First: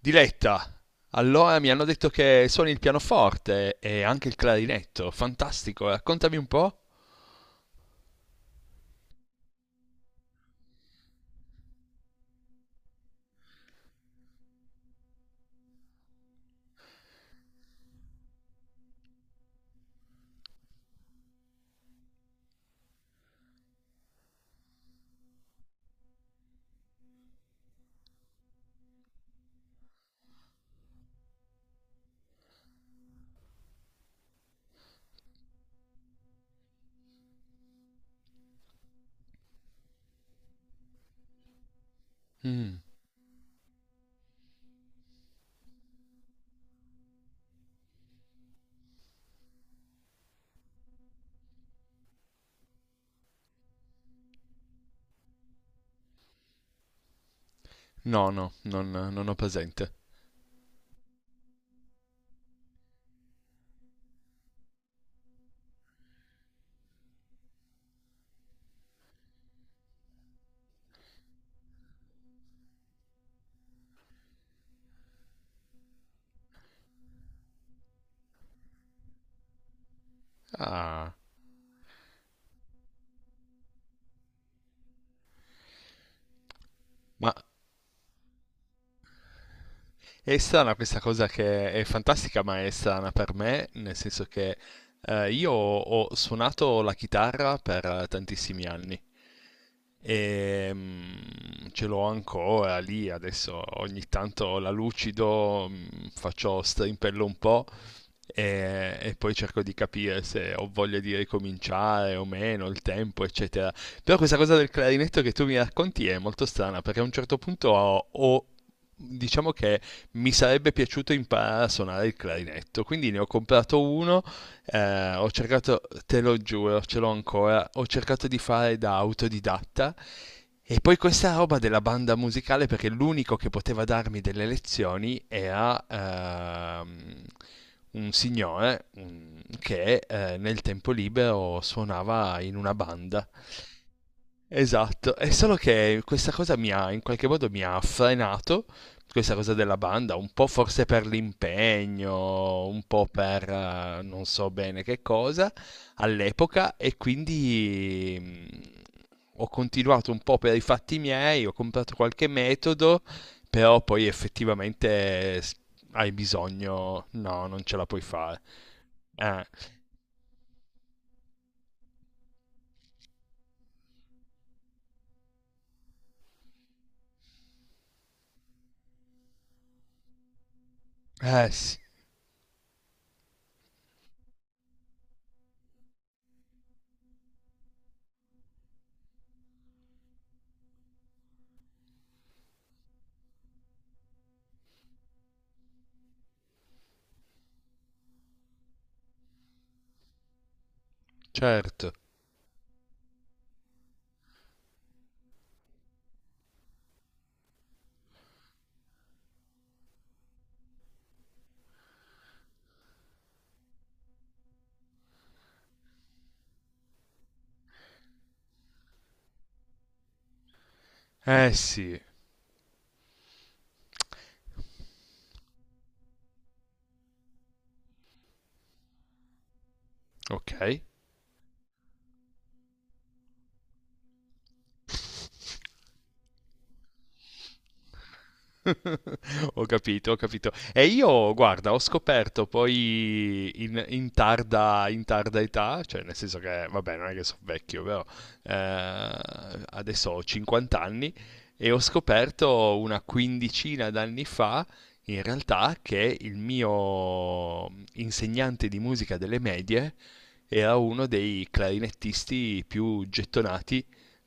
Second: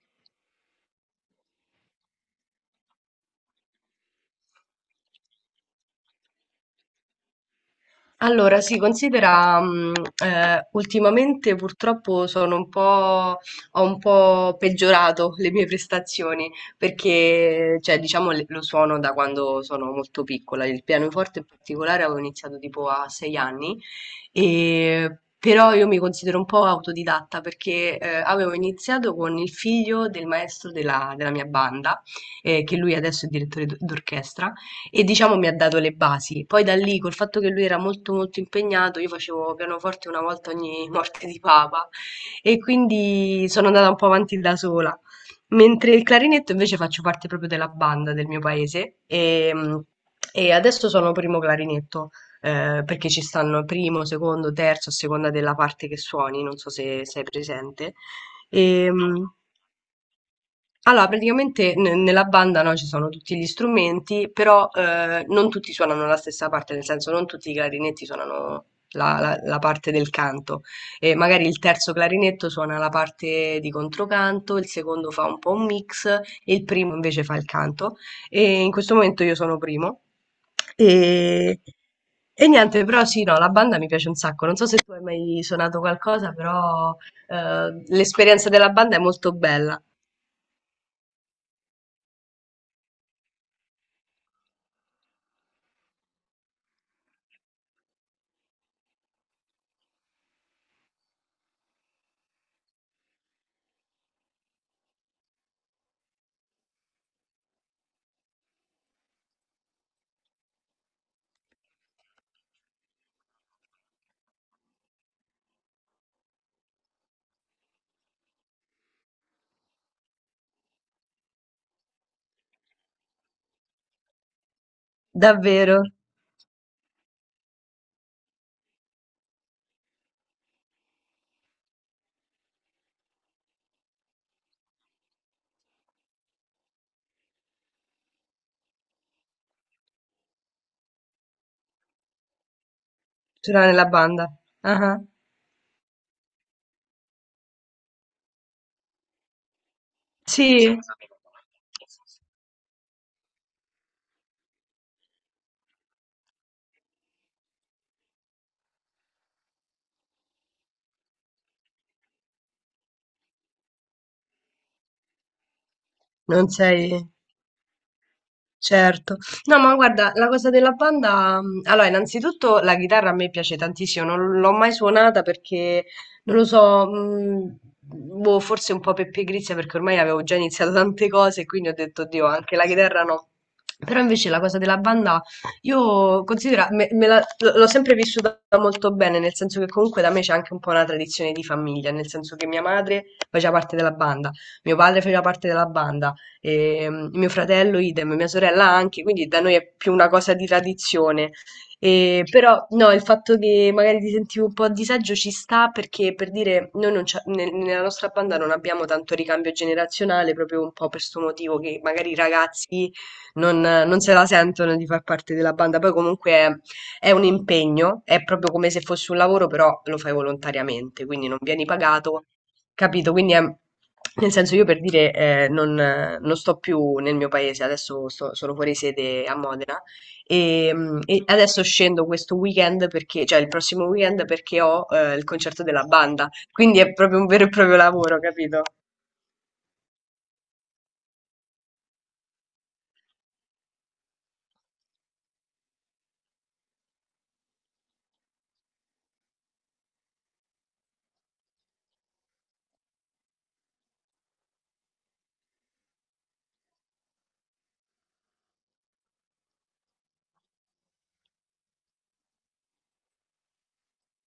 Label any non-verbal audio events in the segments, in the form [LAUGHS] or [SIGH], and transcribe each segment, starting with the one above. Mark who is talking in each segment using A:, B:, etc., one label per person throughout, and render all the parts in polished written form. A: Diletta, allora mi hanno detto che suoni il pianoforte e anche il clarinetto. Fantastico, raccontami un po'.
B: Allora, si considera, ultimamente purtroppo sono un po', ho un po' peggiorato le mie prestazioni perché, cioè, diciamo, lo suono da quando sono molto piccola. Il pianoforte in particolare avevo iniziato tipo a 6 anni, però io mi considero un po' autodidatta perché avevo iniziato con il figlio del maestro della mia banda, che lui adesso è direttore d'orchestra e diciamo mi ha dato le basi. Poi da lì, col fatto che lui era molto molto impegnato, io facevo pianoforte una volta ogni morte di papa e
A: Mm.
B: quindi sono andata un po' avanti da sola. Mentre il clarinetto invece faccio parte proprio della banda del mio paese e adesso sono primo clarinetto, perché ci stanno primo, secondo, terzo, a seconda della parte che suoni, non so se sei presente.
A: No, no, non,
B: E,
A: non ho presente.
B: allora, praticamente nella banda no, ci sono tutti gli strumenti, però non tutti suonano la stessa parte, nel senso non tutti i clarinetti suonano la parte del canto. E magari il terzo clarinetto suona la parte di controcanto, il secondo fa un po' un mix e il primo invece fa il canto. E in questo momento io sono primo.
A: Ah,
B: E, e niente, però sì, no, la banda mi piace un sacco. Non so se tu hai mai suonato qualcosa, però
A: ma
B: l'esperienza della banda è molto bella.
A: è strana questa cosa che è fantastica, ma è strana per me, nel senso che io ho suonato la chitarra per tantissimi anni. E, ce l'ho ancora lì, adesso ogni tanto la lucido, faccio strimpello un po' e poi cerco di capire se ho voglia di ricominciare o meno, il tempo, eccetera. Però questa cosa del clarinetto che tu mi racconti è molto strana perché a un certo punto diciamo che mi sarebbe piaciuto imparare a suonare il clarinetto, quindi ne ho comprato uno ho cercato,
B: Davvero?
A: te lo giuro, ce l'ho ancora, ho cercato di fare da autodidatta e poi questa roba della banda musicale perché l'unico che poteva darmi delle lezioni era un signore che nel tempo libero suonava in una banda.
B: Ce l'ha nella banda. Ah ah.
A: Esatto, è solo che questa cosa mi ha, in qualche modo mi ha frenato, questa cosa della banda, un po'
B: Sì?
A: forse per l'impegno, un po' per non so bene che cosa all'epoca e quindi ho continuato un po' per i fatti miei, ho comprato qualche metodo, però poi effettivamente hai
B: Non sei...
A: bisogno, no, non ce la puoi fare.
B: Certo.
A: Eh,
B: No, ma guarda, la cosa della banda, mm, allora, innanzitutto la chitarra a me piace tantissimo, non l'ho mai suonata perché, non lo so, mm, boh, forse un po' per pigrizia perché ormai avevo già iniziato [LAUGHS] tante cose e
A: eh
B: quindi ho
A: sì,
B: detto, Dio, anche la chitarra no. Però invece la cosa della banda, io considero, l'ho sempre vissuta molto bene, nel senso che comunque da me c'è anche un po' una tradizione di famiglia, nel senso che mia madre faceva parte della banda, mio padre faceva parte della banda e mm, mio fratello idem, mia sorella anche, quindi da noi è più una cosa di tradizione.
A: certo,
B: E, però no, il fatto che magari ti sentivo un po' a disagio ci sta perché per dire noi non c'ha- nel- nella nostra banda non abbiamo tanto ricambio generazionale, proprio un po' per questo motivo che magari i ragazzi non se la sentono di far parte della banda, poi comunque è un impegno, è proprio come se fosse un lavoro, però lo fai volontariamente, quindi non
A: eh
B: vieni
A: sì,
B: pagato. Capito? Quindi è, nel senso io per dire non sto più nel mio paese, adesso sono fuori sede a Modena
A: ok.
B: e adesso scendo questo weekend perché, cioè il prossimo weekend perché ho il concerto
A: [LAUGHS]
B: della banda, quindi è proprio un vero e proprio lavoro, capito?
A: Ho capito, ho capito. E io, guarda, ho scoperto poi in tarda età, cioè nel senso che, vabbè, non è che sono vecchio, però eh, adesso ho 50 anni e ho scoperto una quindicina d'anni fa, in realtà, che il mio insegnante di musica delle medie era uno dei clarinettisti più gettonati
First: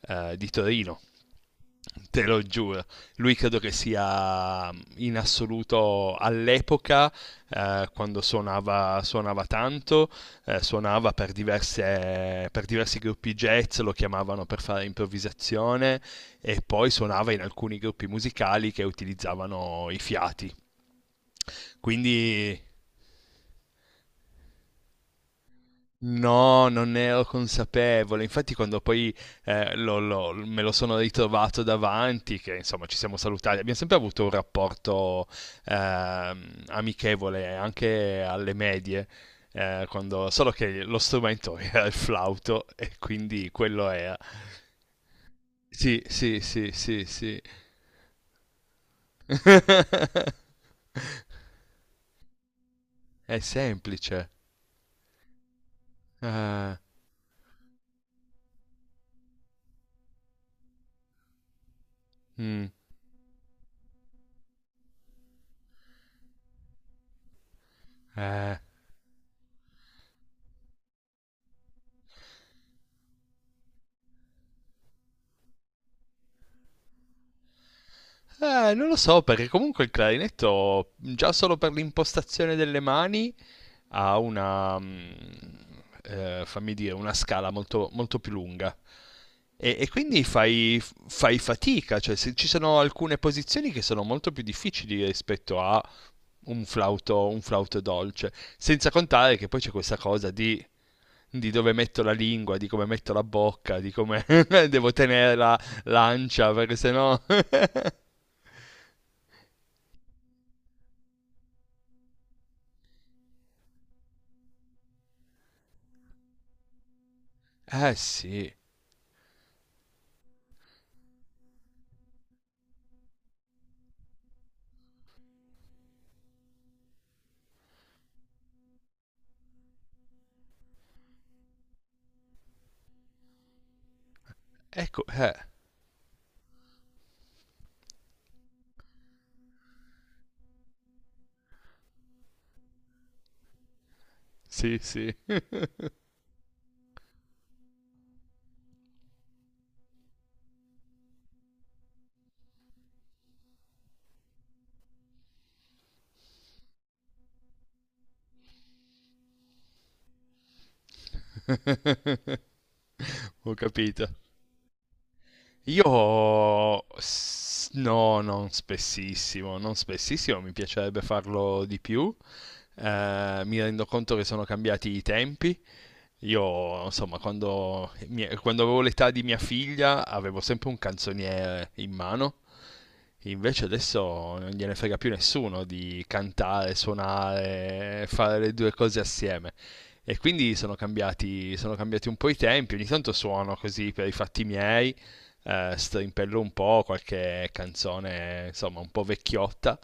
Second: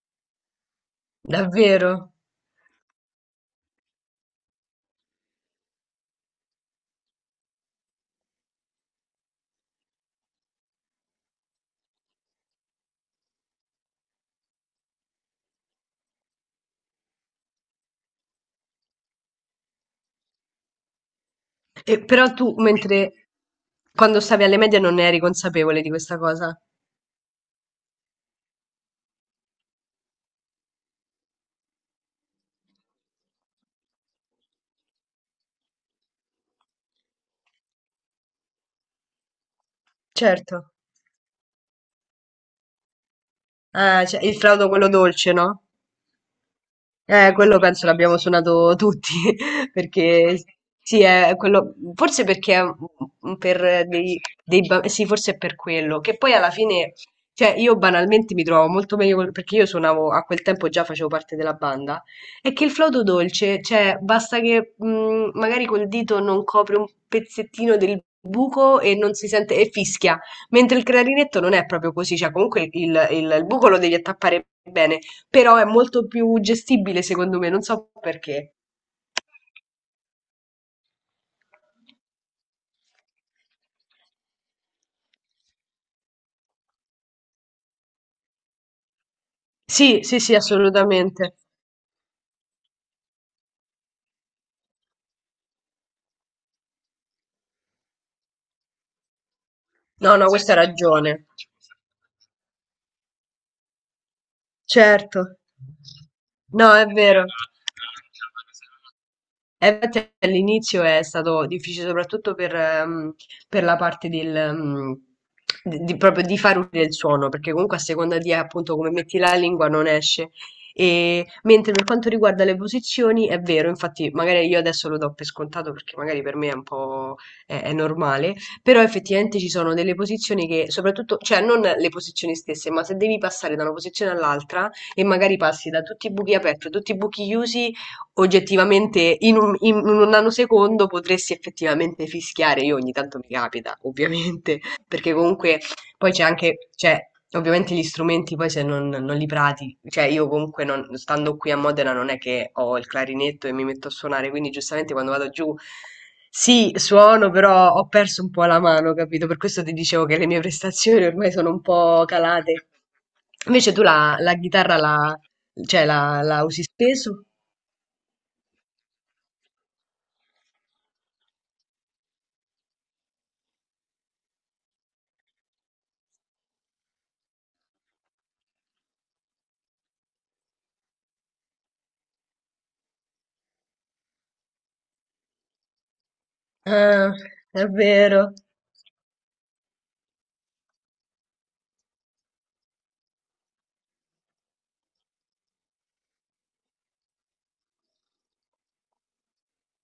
A: di Torino.
B: Davvero.
A: Te lo giuro, lui credo che sia in assoluto all'epoca, quando suonava, suonava tanto, suonava per, per diversi gruppi jazz, lo chiamavano per fare improvvisazione e poi suonava in alcuni gruppi musicali che utilizzavano i fiati.
B: E, però tu,
A: Quindi.
B: mentre quando stavi alle medie non ne eri consapevole di questa cosa?
A: No, non ne ero consapevole. Infatti, quando poi me lo sono ritrovato davanti, che insomma ci siamo salutati, abbiamo sempre avuto un rapporto amichevole anche alle medie, solo
B: Certo.
A: che lo strumento [LAUGHS] era il flauto e quindi quello
B: Ah,
A: era.
B: cioè, il flauto quello dolce, no?
A: Sì, sì, sì, sì, sì.
B: Quello penso l'abbiamo suonato tutti, [LAUGHS]
A: [LAUGHS]
B: perché sì, è quello, forse perché è
A: È
B: un- per dei,
A: semplice.
B: dei ba- sì, forse è per quello, che poi alla
A: Eh.
B: fine, cioè io banalmente mi trovo molto meglio, perché io suonavo, a quel tempo già facevo parte della banda, è che
A: Mm.
B: il flauto dolce, cioè basta che magari col dito non copre un pezzettino del
A: Eh.
B: buco e non si sente, e fischia, mentre il clarinetto non è proprio così, cioè comunque il buco lo devi attappare bene però è molto più gestibile secondo me, non so perché.
A: Non lo so, perché comunque il clarinetto, già solo per l'impostazione delle mani, ha una, fammi dire, una scala molto, molto più lunga. E
B: Sì, sì,
A: quindi
B: sì,
A: fai,
B: assolutamente.
A: fai fatica, cioè ci sono alcune posizioni che sono molto più difficili rispetto a un flauto dolce. Senza contare che poi c'è questa
B: No, no,
A: cosa
B: questa ha
A: di,
B: ragione.
A: dove metto la lingua, di come metto la bocca, di come [LAUGHS] devo
B: Certo.
A: tenere la l'ancia,
B: No,
A: perché
B: è
A: sennò...
B: vero.
A: [LAUGHS]
B: Infatti all'inizio è stato difficile soprattutto per la parte del, proprio di far uscire il suono, perché comunque a
A: Eh
B: seconda di
A: sì.
B: appunto come metti la lingua non esce. E, mentre per quanto riguarda le posizioni, è vero, infatti magari io adesso lo do per scontato perché magari per me è un po' è normale, però effettivamente ci sono delle posizioni che soprattutto, cioè non le posizioni stesse, ma se devi passare da una posizione all'altra
A: Ecco,
B: e magari passi da tutti i buchi aperti a tutti i buchi chiusi, oggettivamente in un nanosecondo potresti effettivamente fischiare. Io ogni tanto mi capita, ovviamente,
A: sì,
B: [LAUGHS]
A: sì,
B: perché comunque poi c'è anche, cioè, ovviamente gli strumenti poi se non li prati, cioè io comunque stando qui a Modena non è che ho il clarinetto e mi metto a suonare, quindi giustamente quando vado giù sì, suono, però ho perso un po' la mano, capito? Per questo ti dicevo che le mie prestazioni ormai sono un po'
A: [LAUGHS]
B: calate.
A: ho
B: Invece tu
A: capito.
B: la chitarra cioè la usi spesso?
A: No, non spessissimo, non spessissimo, mi piacerebbe farlo di più. Mi rendo conto che sono cambiati i tempi. Io, insomma, quando avevo l'età di mia figlia avevo sempre un canzoniere in mano, invece adesso non gliene frega più nessuno di cantare,
B: Ah, è
A: suonare,
B: vero,
A: fare le due cose assieme. E quindi sono cambiati un po' i tempi, ogni tanto suono così per i fatti miei, strimpello un po' qualche canzone, insomma, un po' vecchiotta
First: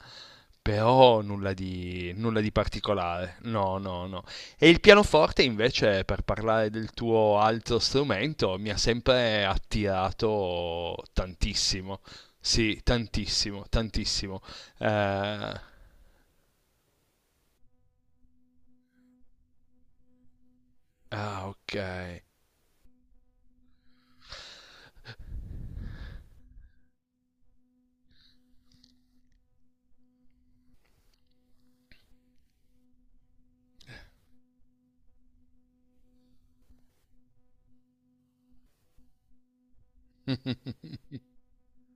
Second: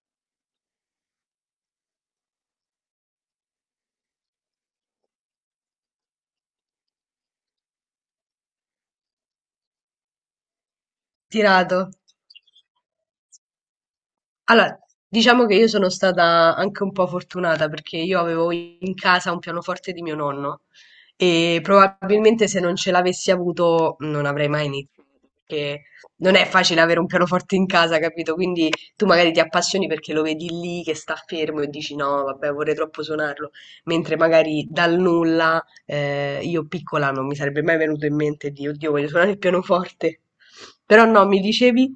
A: però nulla di particolare, no, no, no. E il pianoforte invece, per parlare del tuo altro strumento, mi ha sempre attirato
B: tirato.
A: tantissimo. Sì, tantissimo, tantissimo.
B: Allora, diciamo
A: Eh.
B: che io sono stata anche un po' fortunata perché io avevo in casa un pianoforte di mio nonno
A: Ah,
B: e
A: ok.
B: probabilmente se non ce l'avessi avuto non avrei mai iniziato perché non è facile avere un pianoforte in casa, capito? Quindi tu magari ti appassioni perché lo vedi lì che sta fermo e dici no, vabbè, vorrei troppo suonarlo, mentre magari dal nulla io piccola non mi sarebbe mai venuto in mente di oddio, voglio suonare il pianoforte.
A: [LAUGHS]
B: Però no, mi dicevi?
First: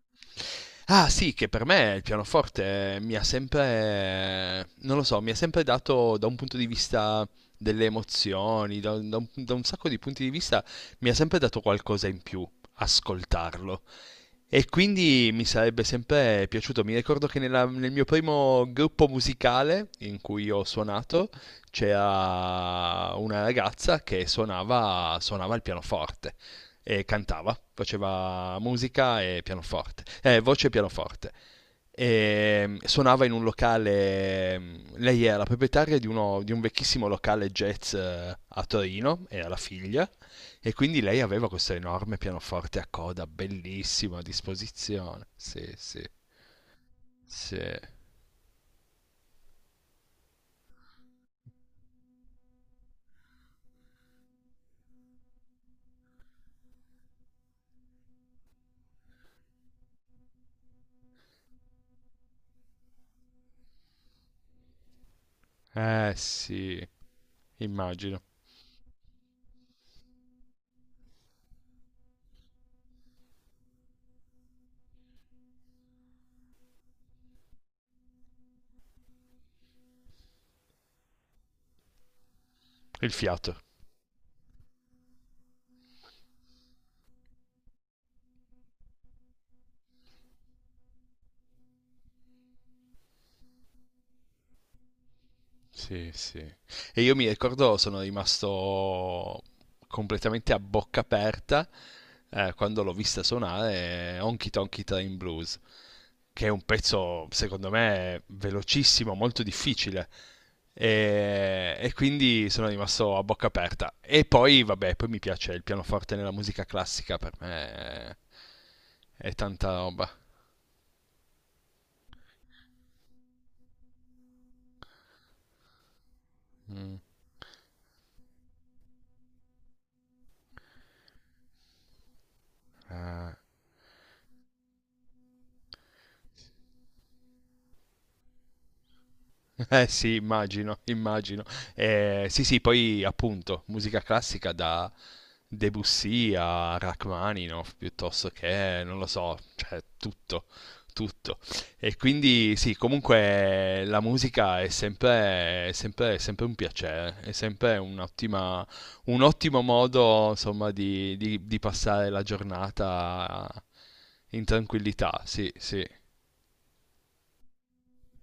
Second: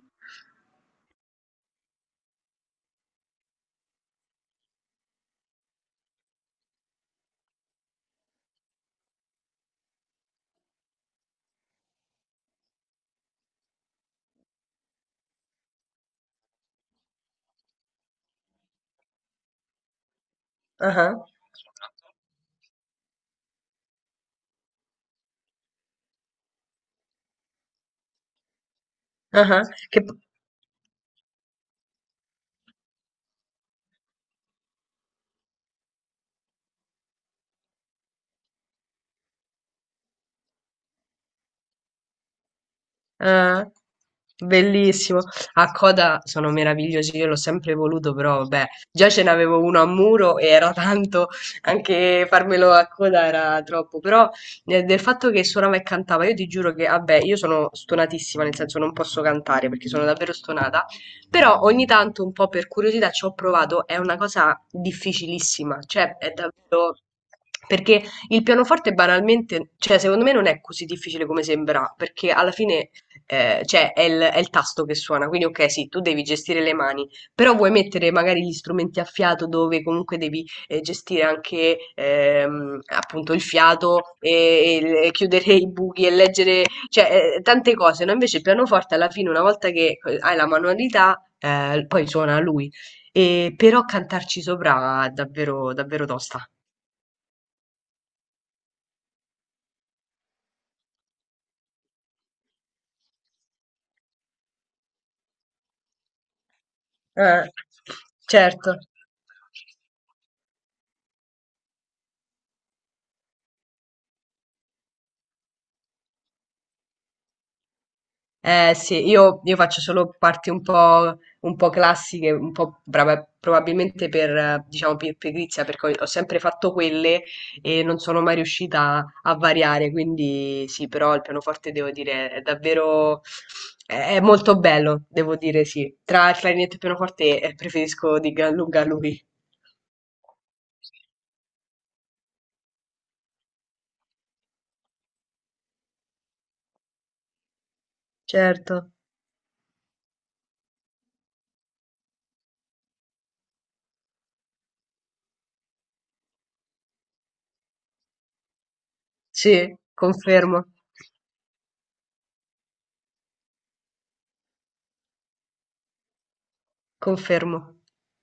A: Ah sì, che per me il pianoforte mi ha sempre, non lo so, mi ha sempre dato da un punto di vista delle emozioni, da un sacco di punti di vista, mi ha sempre dato qualcosa in più ascoltarlo. E quindi mi sarebbe sempre piaciuto. Mi ricordo che nel mio primo gruppo musicale in cui ho
B: Ah ah.
A: suonato c'era una ragazza che suonava il pianoforte e cantava, faceva musica e
B: Ah-ah, che
A: pianoforte,
B: p.
A: voce e pianoforte. E suonava in un locale, lei era la proprietaria di, di un vecchissimo locale jazz a Torino, era la figlia, e quindi lei aveva questo enorme pianoforte a coda,
B: Eh,
A: bellissimo, a
B: bellissimo.
A: disposizione. Sì,
B: A
A: sì,
B: coda sono meravigliosi, io l'ho sempre
A: sì.
B: voluto, però vabbè, già ce n'avevo uno a muro e era tanto, anche farmelo a coda era troppo, però del fatto che suonava e cantava, io ti giuro che, vabbè, io sono stonatissima, nel senso non posso cantare perché sono davvero stonata, però ogni tanto un po' per curiosità ci ho provato, è una cosa difficilissima, cioè è
A: Sì,
B: davvero... Perché
A: immagino.
B: il pianoforte banalmente, cioè secondo me non è così difficile come sembra, perché alla fine cioè è il tasto che suona, quindi ok, sì, tu devi gestire le mani, però vuoi mettere magari gli strumenti a fiato dove comunque devi gestire anche
A: Il
B: appunto il
A: fiato.
B: fiato e chiudere i buchi e leggere, cioè tante cose, no? Invece il pianoforte alla fine, una volta che hai la manualità, poi suona lui, però cantarci sopra è davvero, davvero
A: Sì, sì.
B: tosta.
A: E io mi ricordo, sono rimasto completamente a bocca aperta quando l'ho vista suonare Honky Tonky Train Blues. Che è un pezzo
B: Eh,
A: secondo me
B: certo.
A: velocissimo, molto difficile. E quindi sono rimasto a bocca aperta. E poi, vabbè, poi mi piace il pianoforte nella musica classica, per me è,
B: Eh sì,
A: è
B: io
A: tanta
B: faccio
A: roba.
B: solo parti un po' classiche, un po' brava probabilmente per, diciamo, per pigrizia, perché ho sempre fatto
A: Mm.
B: quelle e non sono mai riuscita a variare, quindi sì, però il pianoforte devo dire è davvero
A: Eh.
B: è molto bello, devo dire sì. Tra il clarinetto e il pianoforte preferisco di gran lunga lui.
A: [LAUGHS] Eh sì, immagino, immagino. Sì, sì, poi appunto, musica classica da Debussy a Rachmaninoff, piuttosto
B: Certo,
A: che, non lo so, cioè tutto, tutto. E quindi sì, comunque la musica è sempre un piacere, è sempre un ottimo
B: sì,
A: modo,
B: confermo,
A: insomma, di passare la giornata in tranquillità, sì, sì.
B: confermo.